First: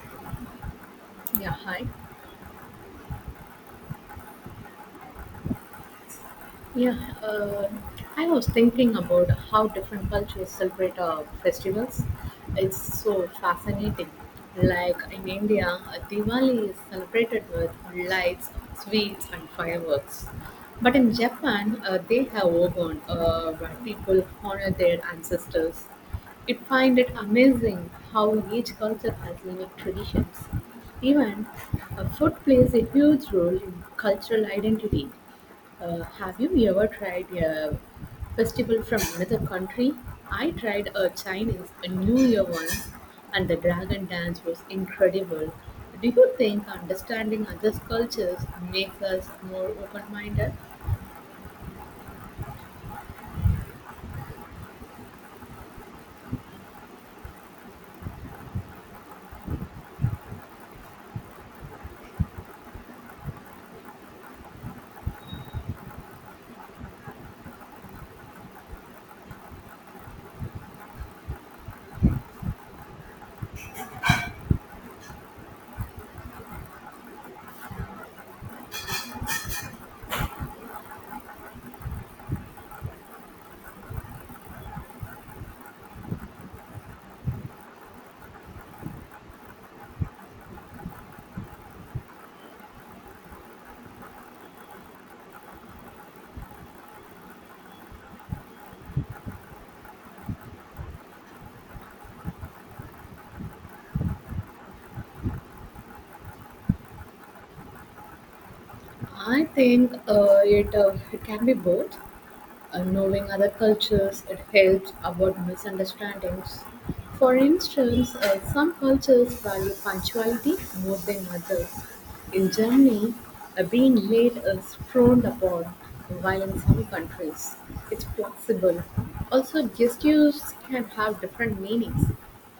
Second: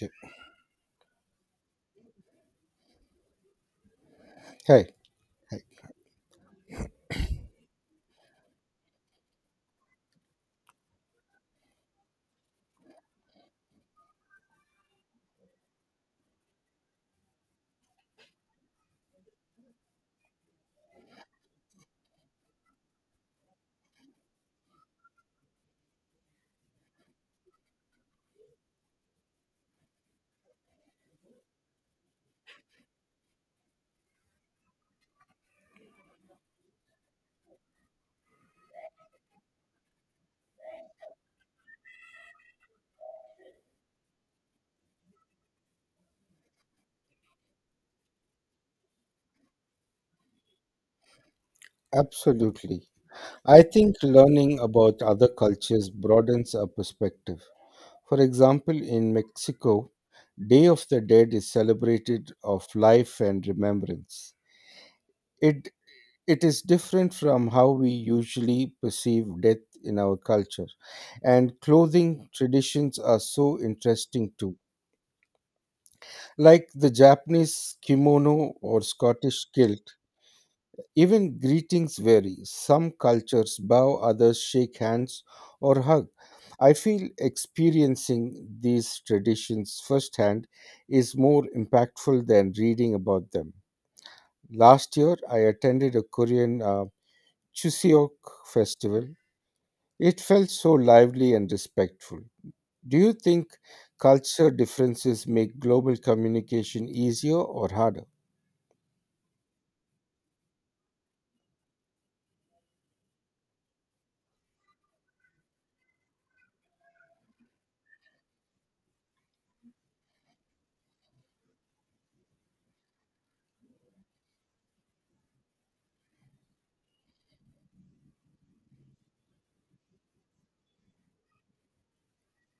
Yep. Yeah, hi. Hi. Hi. Yeah, uh, I was thinking about how different cultures celebrate festivals. It's so fascinating. Like in India, Diwali is celebrated with lights, sweets, and fireworks. But in Japan, they have Obon, where people honor their ancestors. It find it amazing how each culture has unique traditions. Even food plays a huge role in cultural identity. Have you ever tried a festival from another country? I tried a Chinese a New Year once, and the dragon dance was incredible. Do you think understanding other cultures makes us more open-minded? Absolutely. I think learning about other cultures broadens our perspective. For example, in Mexico, Day of the Dead is celebrated of life and remembrance. It it is different from how we usually perceive death in our culture. And clothing traditions are so interesting too. Like the Japanese kimono or Scottish kilt. Even greetings vary. Some cultures bow, others shake hands or hug. I feel experiencing these traditions firsthand is more impactful than reading about them. Last year, I attended a Korean Chuseok festival. It felt so lively and respectful. Do you think culture differences make global communication easier or harder? I think it can be both. Knowing other cultures, it helps avoid misunderstandings. For instance, some cultures value punctuality more than others. In Germany, being late is frowned upon, while in some countries, it's possible. Also, gestures can have different meanings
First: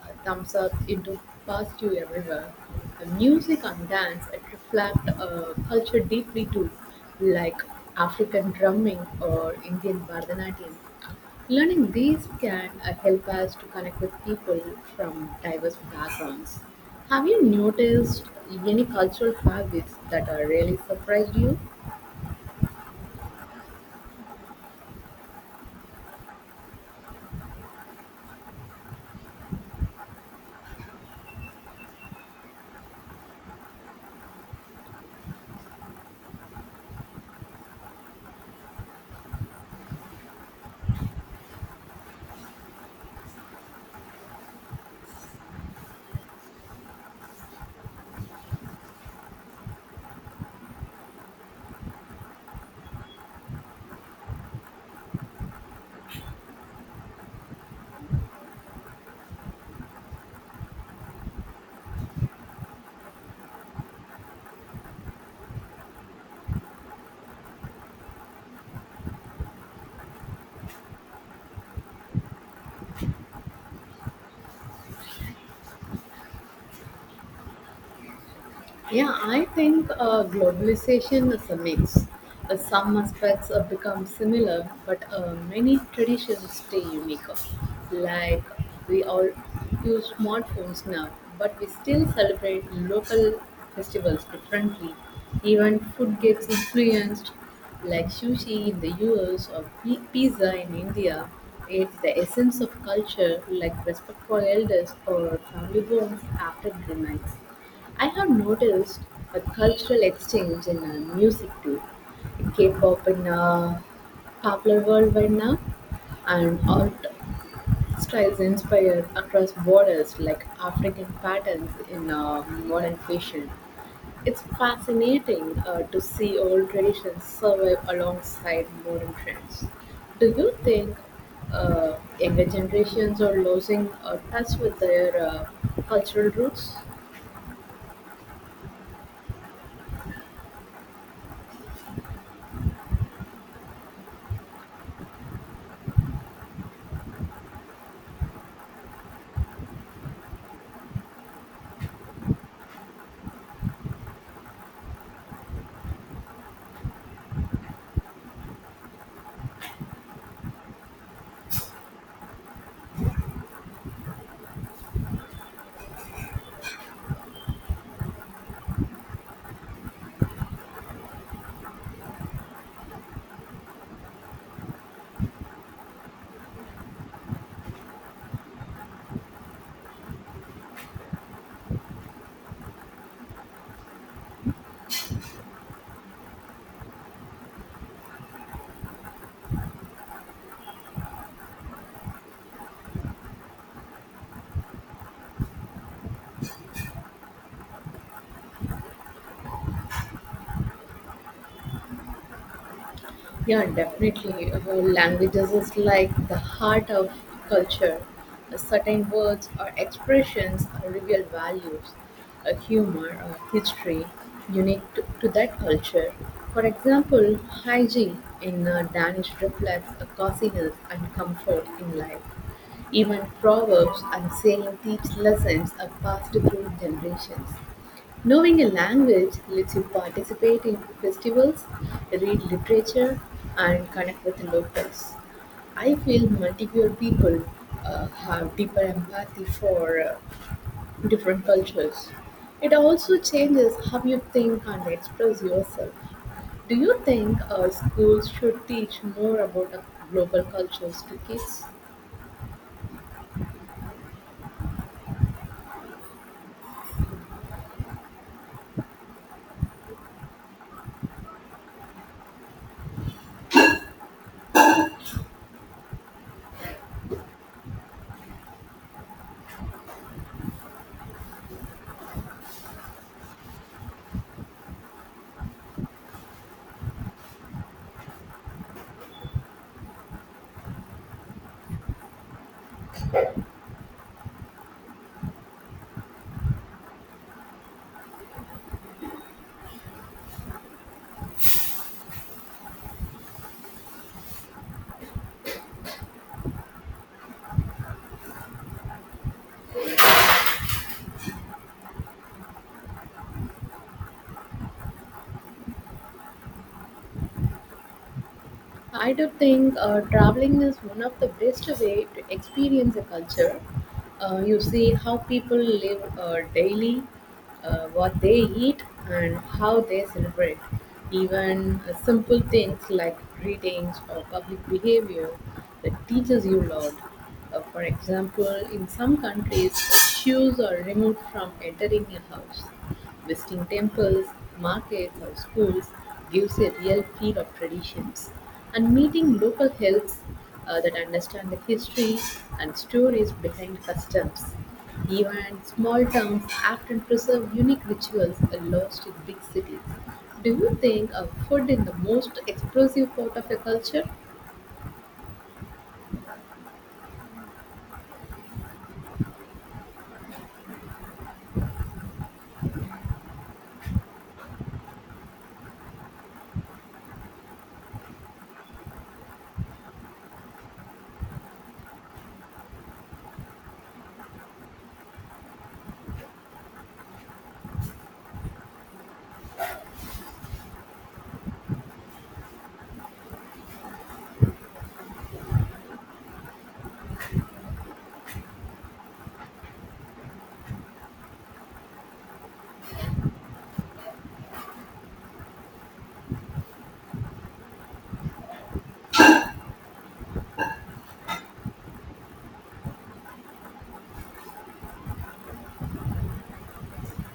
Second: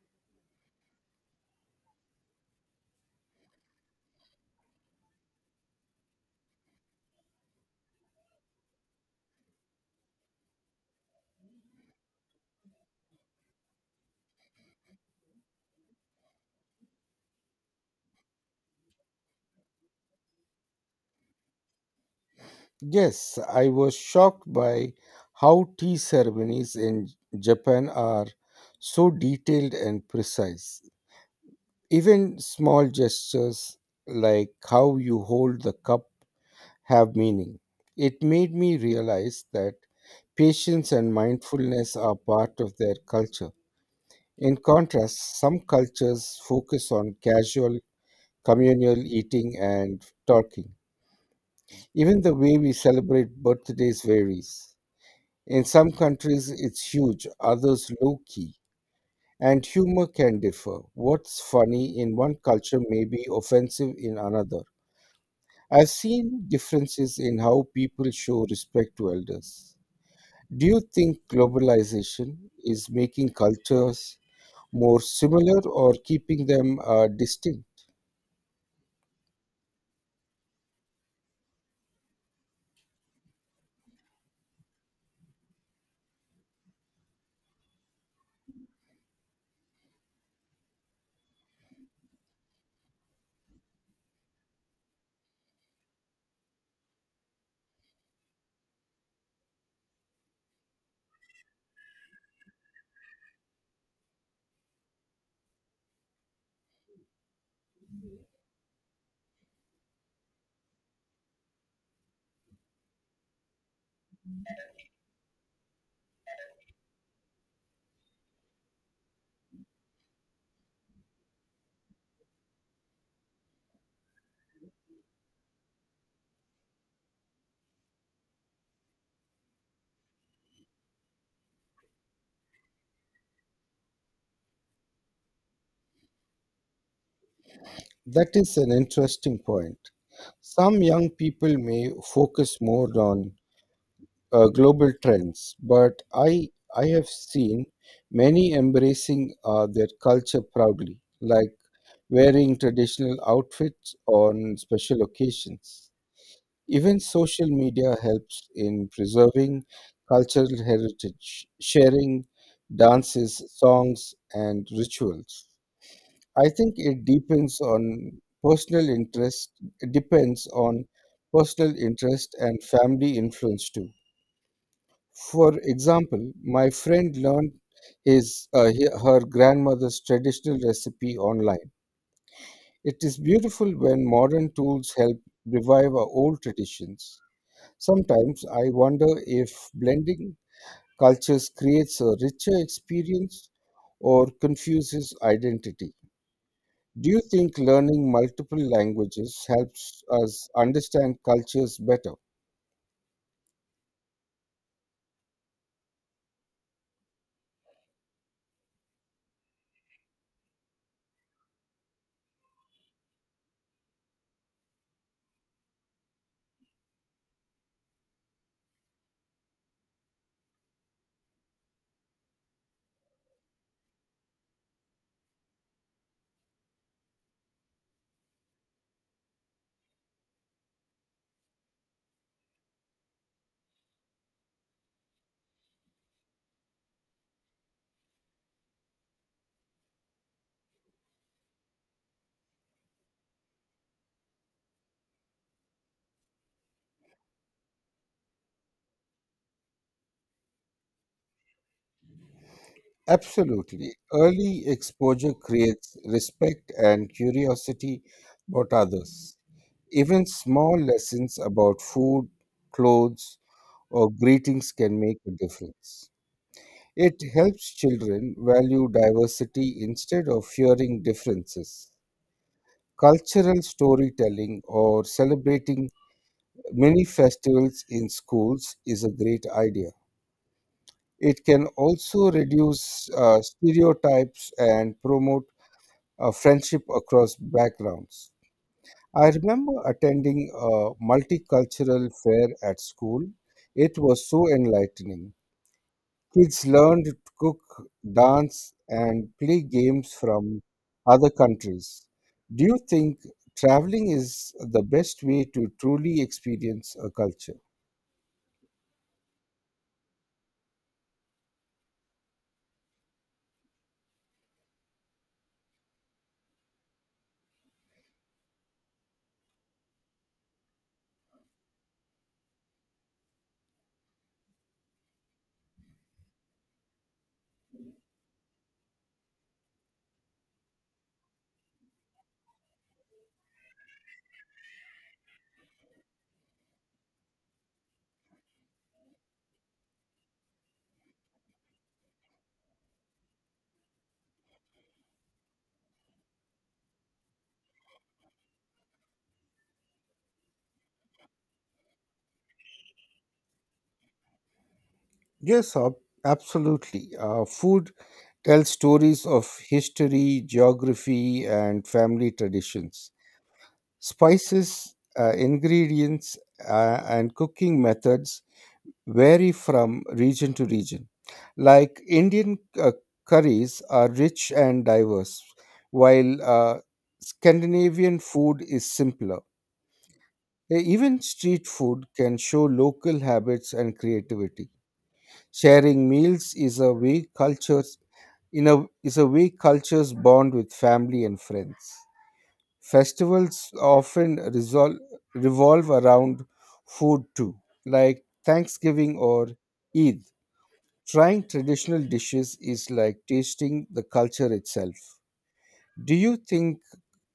thumbs up, it do pass you everywhere. The music and dance it reflect culture deeply too, like African drumming or Indian Bharatanatyam. Learning these can help us to connect with people from diverse backgrounds. Have you noticed any cultural habits that are really surprised you? Yes, I was shocked by how tea ceremonies in Japan are so detailed and precise. Even small gestures like how you hold the cup have meaning. It made me realize that patience and mindfulness are part of their culture. In contrast, some cultures focus on casual communal eating and talking. Even the way we celebrate birthdays varies. In some countries, it's huge, others low key. And humor can differ. What's funny in one culture may be offensive in another. I've seen differences in how people show respect to elders. Do you think globalization is making cultures more similar or keeping them distinct? Yeah, I think globalization is a mix. Some aspects become similar, but many traditions stay unique. Like we all use smartphones now, but we still celebrate local festivals differently. Even food gets influenced, like sushi in the US or pizza in India. It's the essence of culture, like respect for elders or family bonds after dinner. I have noticed a cultural exchange in music too. K-pop in popular worldwide now, and art styles inspired across borders like African patterns in modern fashion. It's fascinating to see old traditions survive alongside modern trends. Do you think younger generations are losing touch with their cultural roots? That is an interesting point. Some young people may focus more on global trends, but I have seen many embracing their culture proudly, like wearing traditional outfits on special occasions. Even social media helps in preserving cultural heritage, sharing dances, songs, and rituals. I think it depends on personal interest. It depends on personal interest and family influence too. For example, my friend learned his her grandmother's traditional recipe online. It is beautiful when modern tools help revive our old traditions. Sometimes I wonder if blending cultures creates a richer experience or confuses identity. Do you think learning multiple languages helps us understand cultures better? Yeah, definitely. Languages is like the heart of culture. Certain words or expressions reveal values, humor, or history unique to that culture. For example, hygiene in Danish reflects a coziness and comfort in life. Even proverbs and saying teach lessons are passed through generations. Knowing a language lets you participate in festivals, read literature, and connect with locals. I feel multiple people have deeper empathy for different cultures. It also changes how you think and express yourself. Do you think schools should teach more about global cultures to kids? Absolutely. Early exposure creates respect and curiosity about others. Even small lessons about food, clothes, or greetings can make a difference. It helps children value diversity instead of fearing differences. Cultural storytelling or celebrating mini festivals in schools is a great idea. It can also reduce stereotypes and promote friendship across backgrounds. I remember attending a multicultural fair at school. It was so enlightening. Kids learned to cook, dance, and play games from other countries. Do you think traveling is the best way to truly experience a culture? I do think traveling is one of the best way to experience a culture. You see how people live daily, what they eat, and how they celebrate. Even simple things like greetings or public behavior that teaches you a lot. For example, in some countries, shoes are removed from entering a house. Visiting temples, markets or schools gives a real feel of traditions, and meeting local helps that understand the history and stories behind customs. Even small towns often preserve unique rituals lost in big cities. Do you think of food is the most expressive part of a culture? Yes, ab- Absolutely. Food tells stories of history, geography, and family traditions. Spices, ingredients, and cooking methods vary from region to region. Like Indian curries are rich and diverse, while Scandinavian food is simpler. Even street food can show local habits and creativity. Sharing meals is a way cultures in a is a way cultures bond with family and friends. Festivals often revolve around food too, like Thanksgiving or Eid. Trying traditional dishes is like tasting the culture itself. Do you think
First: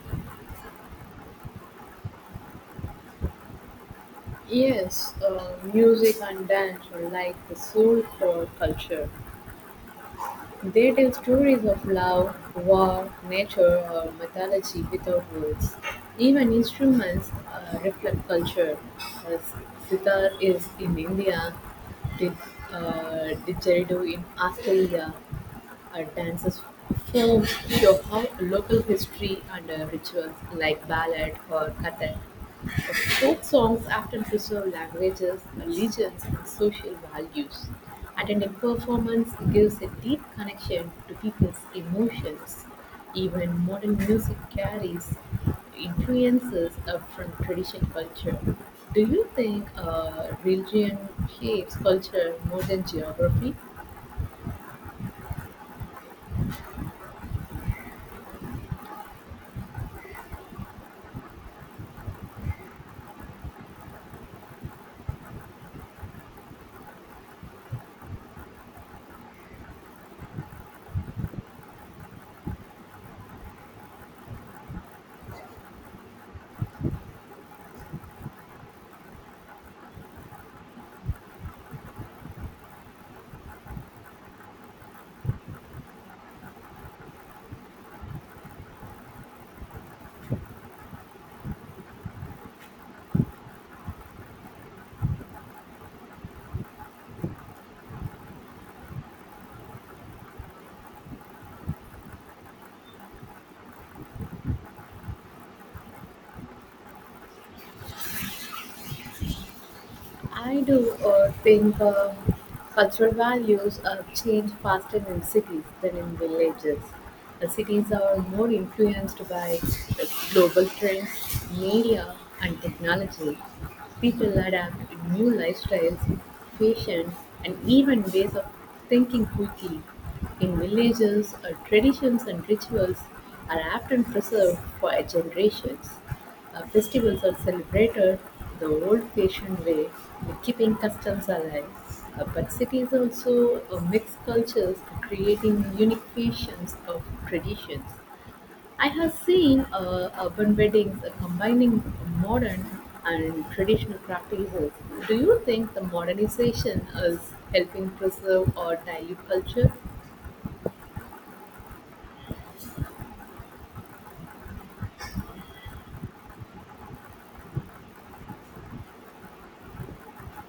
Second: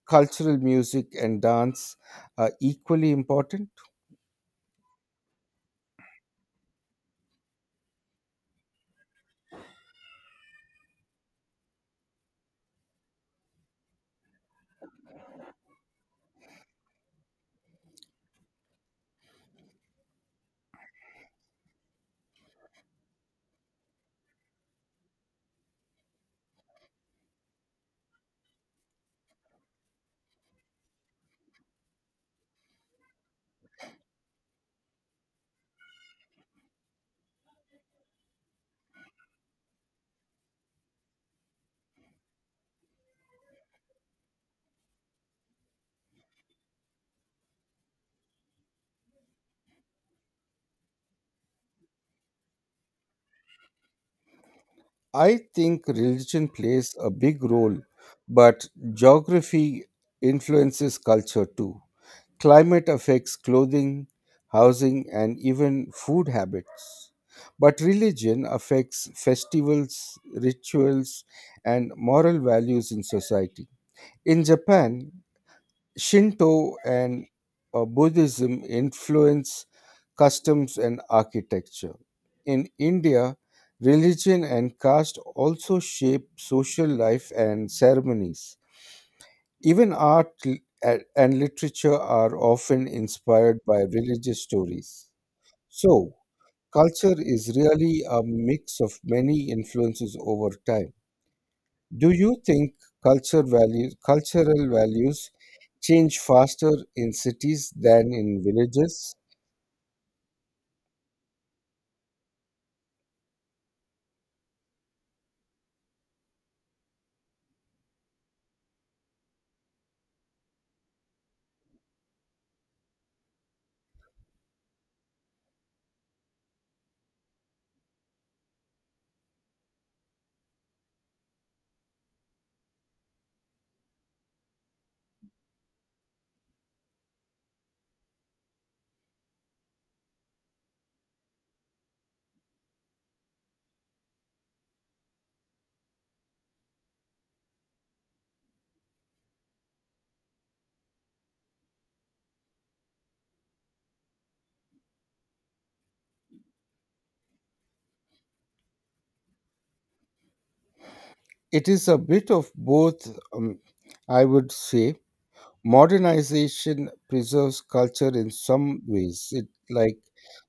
cultural music and dance are equally important? Yes, music and dance are like the soul for culture. They tell stories of love, war, nature, or mythology without words. Even instruments reflect culture. Uh, sitar is in India, did, didgeridoo in Australia. Dances forms show how local history and rituals like ballet or kathak. Folk songs often preserve languages, religions, and social values. Attending a performance gives a deep connection to people's emotions. Even modern music carries influences from traditional culture. Do you think religion shapes culture more than geography? I think religion plays a big role, but geography influences culture too. Climate affects clothing, housing, and even food habits. But religion affects festivals, rituals, and moral values in society. In Japan, Shinto and Buddhism influence customs and architecture. In India, religion and caste also shape social life and ceremonies. Even and literature are often inspired by religious stories. So, culture is really a mix of many influences over time. Do you think cultural values change faster in cities than in villages? I do think cultural values change faster in cities than in villages. Cities are more influenced by uh, global trends, media, and technology. People adapt to new lifestyles, fashion, and even ways of thinking quickly. In villages, traditions and rituals are often preserved for generations. Festivals are celebrated the old-fashioned way, keeping customs alive. But cities also mix cultures, creating unique fashions of traditions. I have seen urban weddings combining modern and traditional practices. Do you think the modernization is helping preserve or dilute culture? It is a bit of both, I would say. Modernization preserves culture in some ways, it like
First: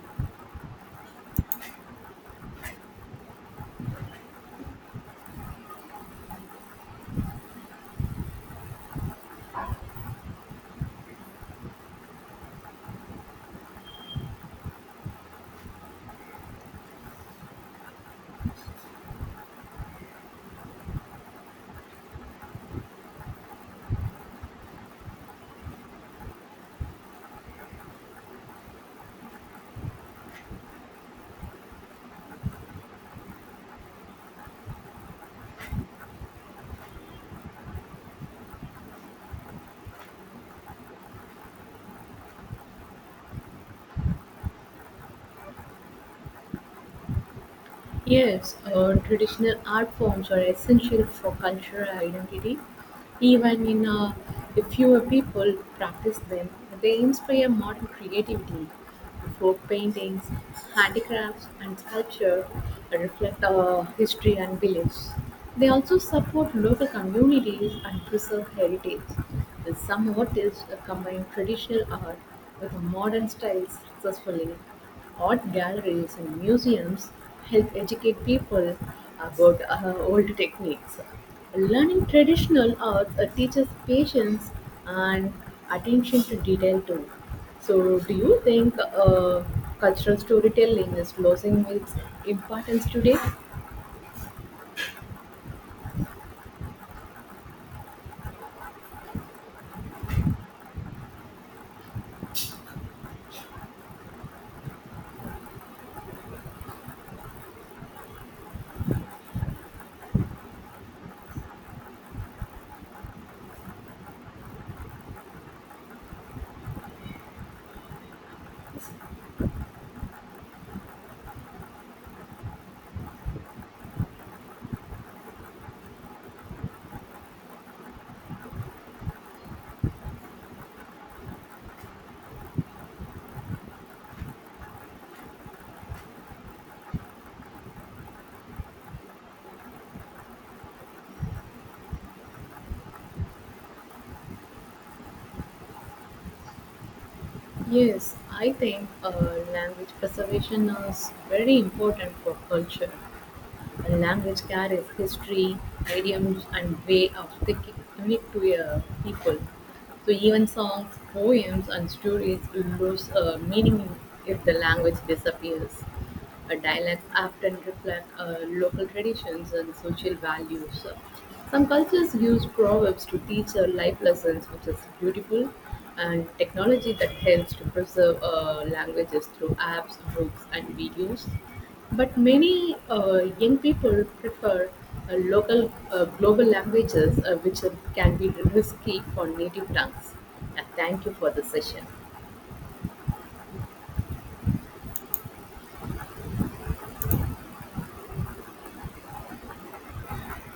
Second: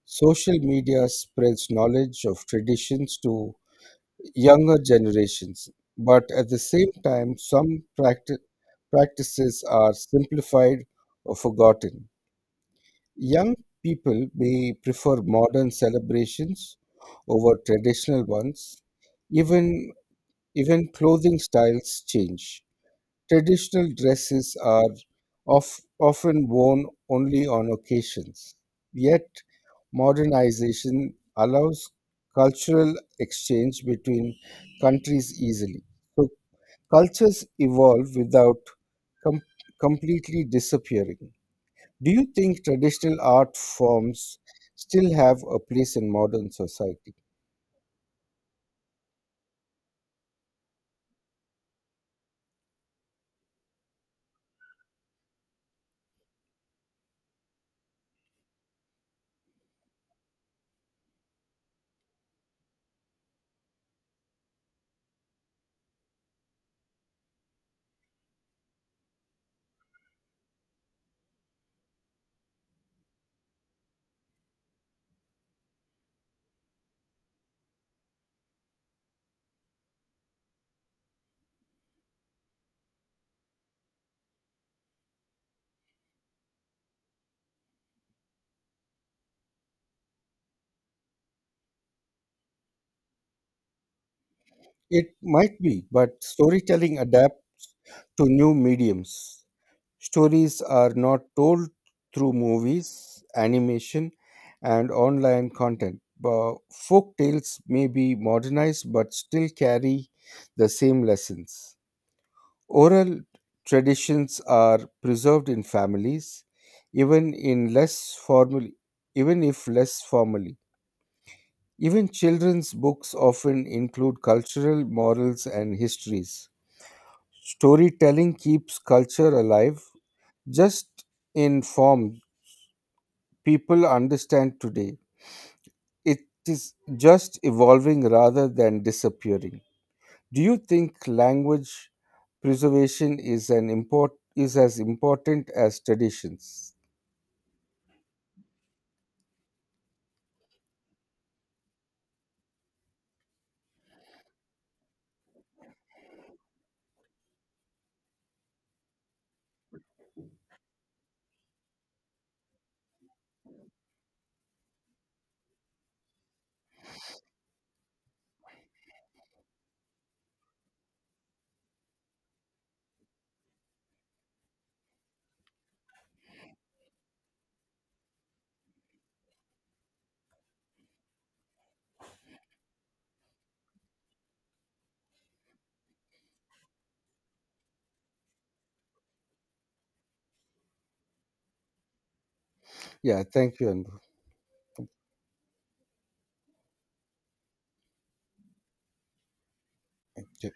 social media spreads knowledge of traditions to younger generations. But at the same time, some practices are simplified or forgotten. Young people may prefer modern celebrations over traditional ones. Even even clothing styles change. Traditional dresses are of, often worn only on occasions, yet modernization allows cultural exchange between countries easily. So, cultures evolve without com- completely disappearing. Do you think traditional art forms still have a place in modern society? Yes, traditional art forms are essential for cultural identity. Even in if fewer people practice them, they inspire modern creativity. Folk paintings, handicrafts, and sculpture reflect history and beliefs. They also support local communities and preserve heritage. Some artists combine traditional art with modern styles successfully. Art galleries and museums help educate people about old techniques. Learning traditional arts teaches patience and attention to detail too. So, do you think cultural storytelling is losing its importance today? It might be, but storytelling adapts to new mediums. Stories are not told through movies, animation, and online content. But folk tales may be modernized but still carry the same lessons. Oral traditions are preserved in families, even in less formally, even if less formally. Even children's books often include cultural morals and histories. Storytelling keeps culture alive, just in form people understand today. It is just evolving rather than disappearing. Do you think language preservation is as important as traditions? Yes, I think language preservation is very important for culture. Language carries history, idioms, and way of thinking unique to a people. So even songs, poems, and stories lose meaning if the language disappears. A dialect often reflect local traditions and social values. Some cultures use proverbs to teach life lessons, which is beautiful, and technology that helps to preserve languages through apps, books, and videos. But many young people prefer local global languages, which can be risky for native tongues. Yeah, thank you for the session. Yeah, thank you, Anbu.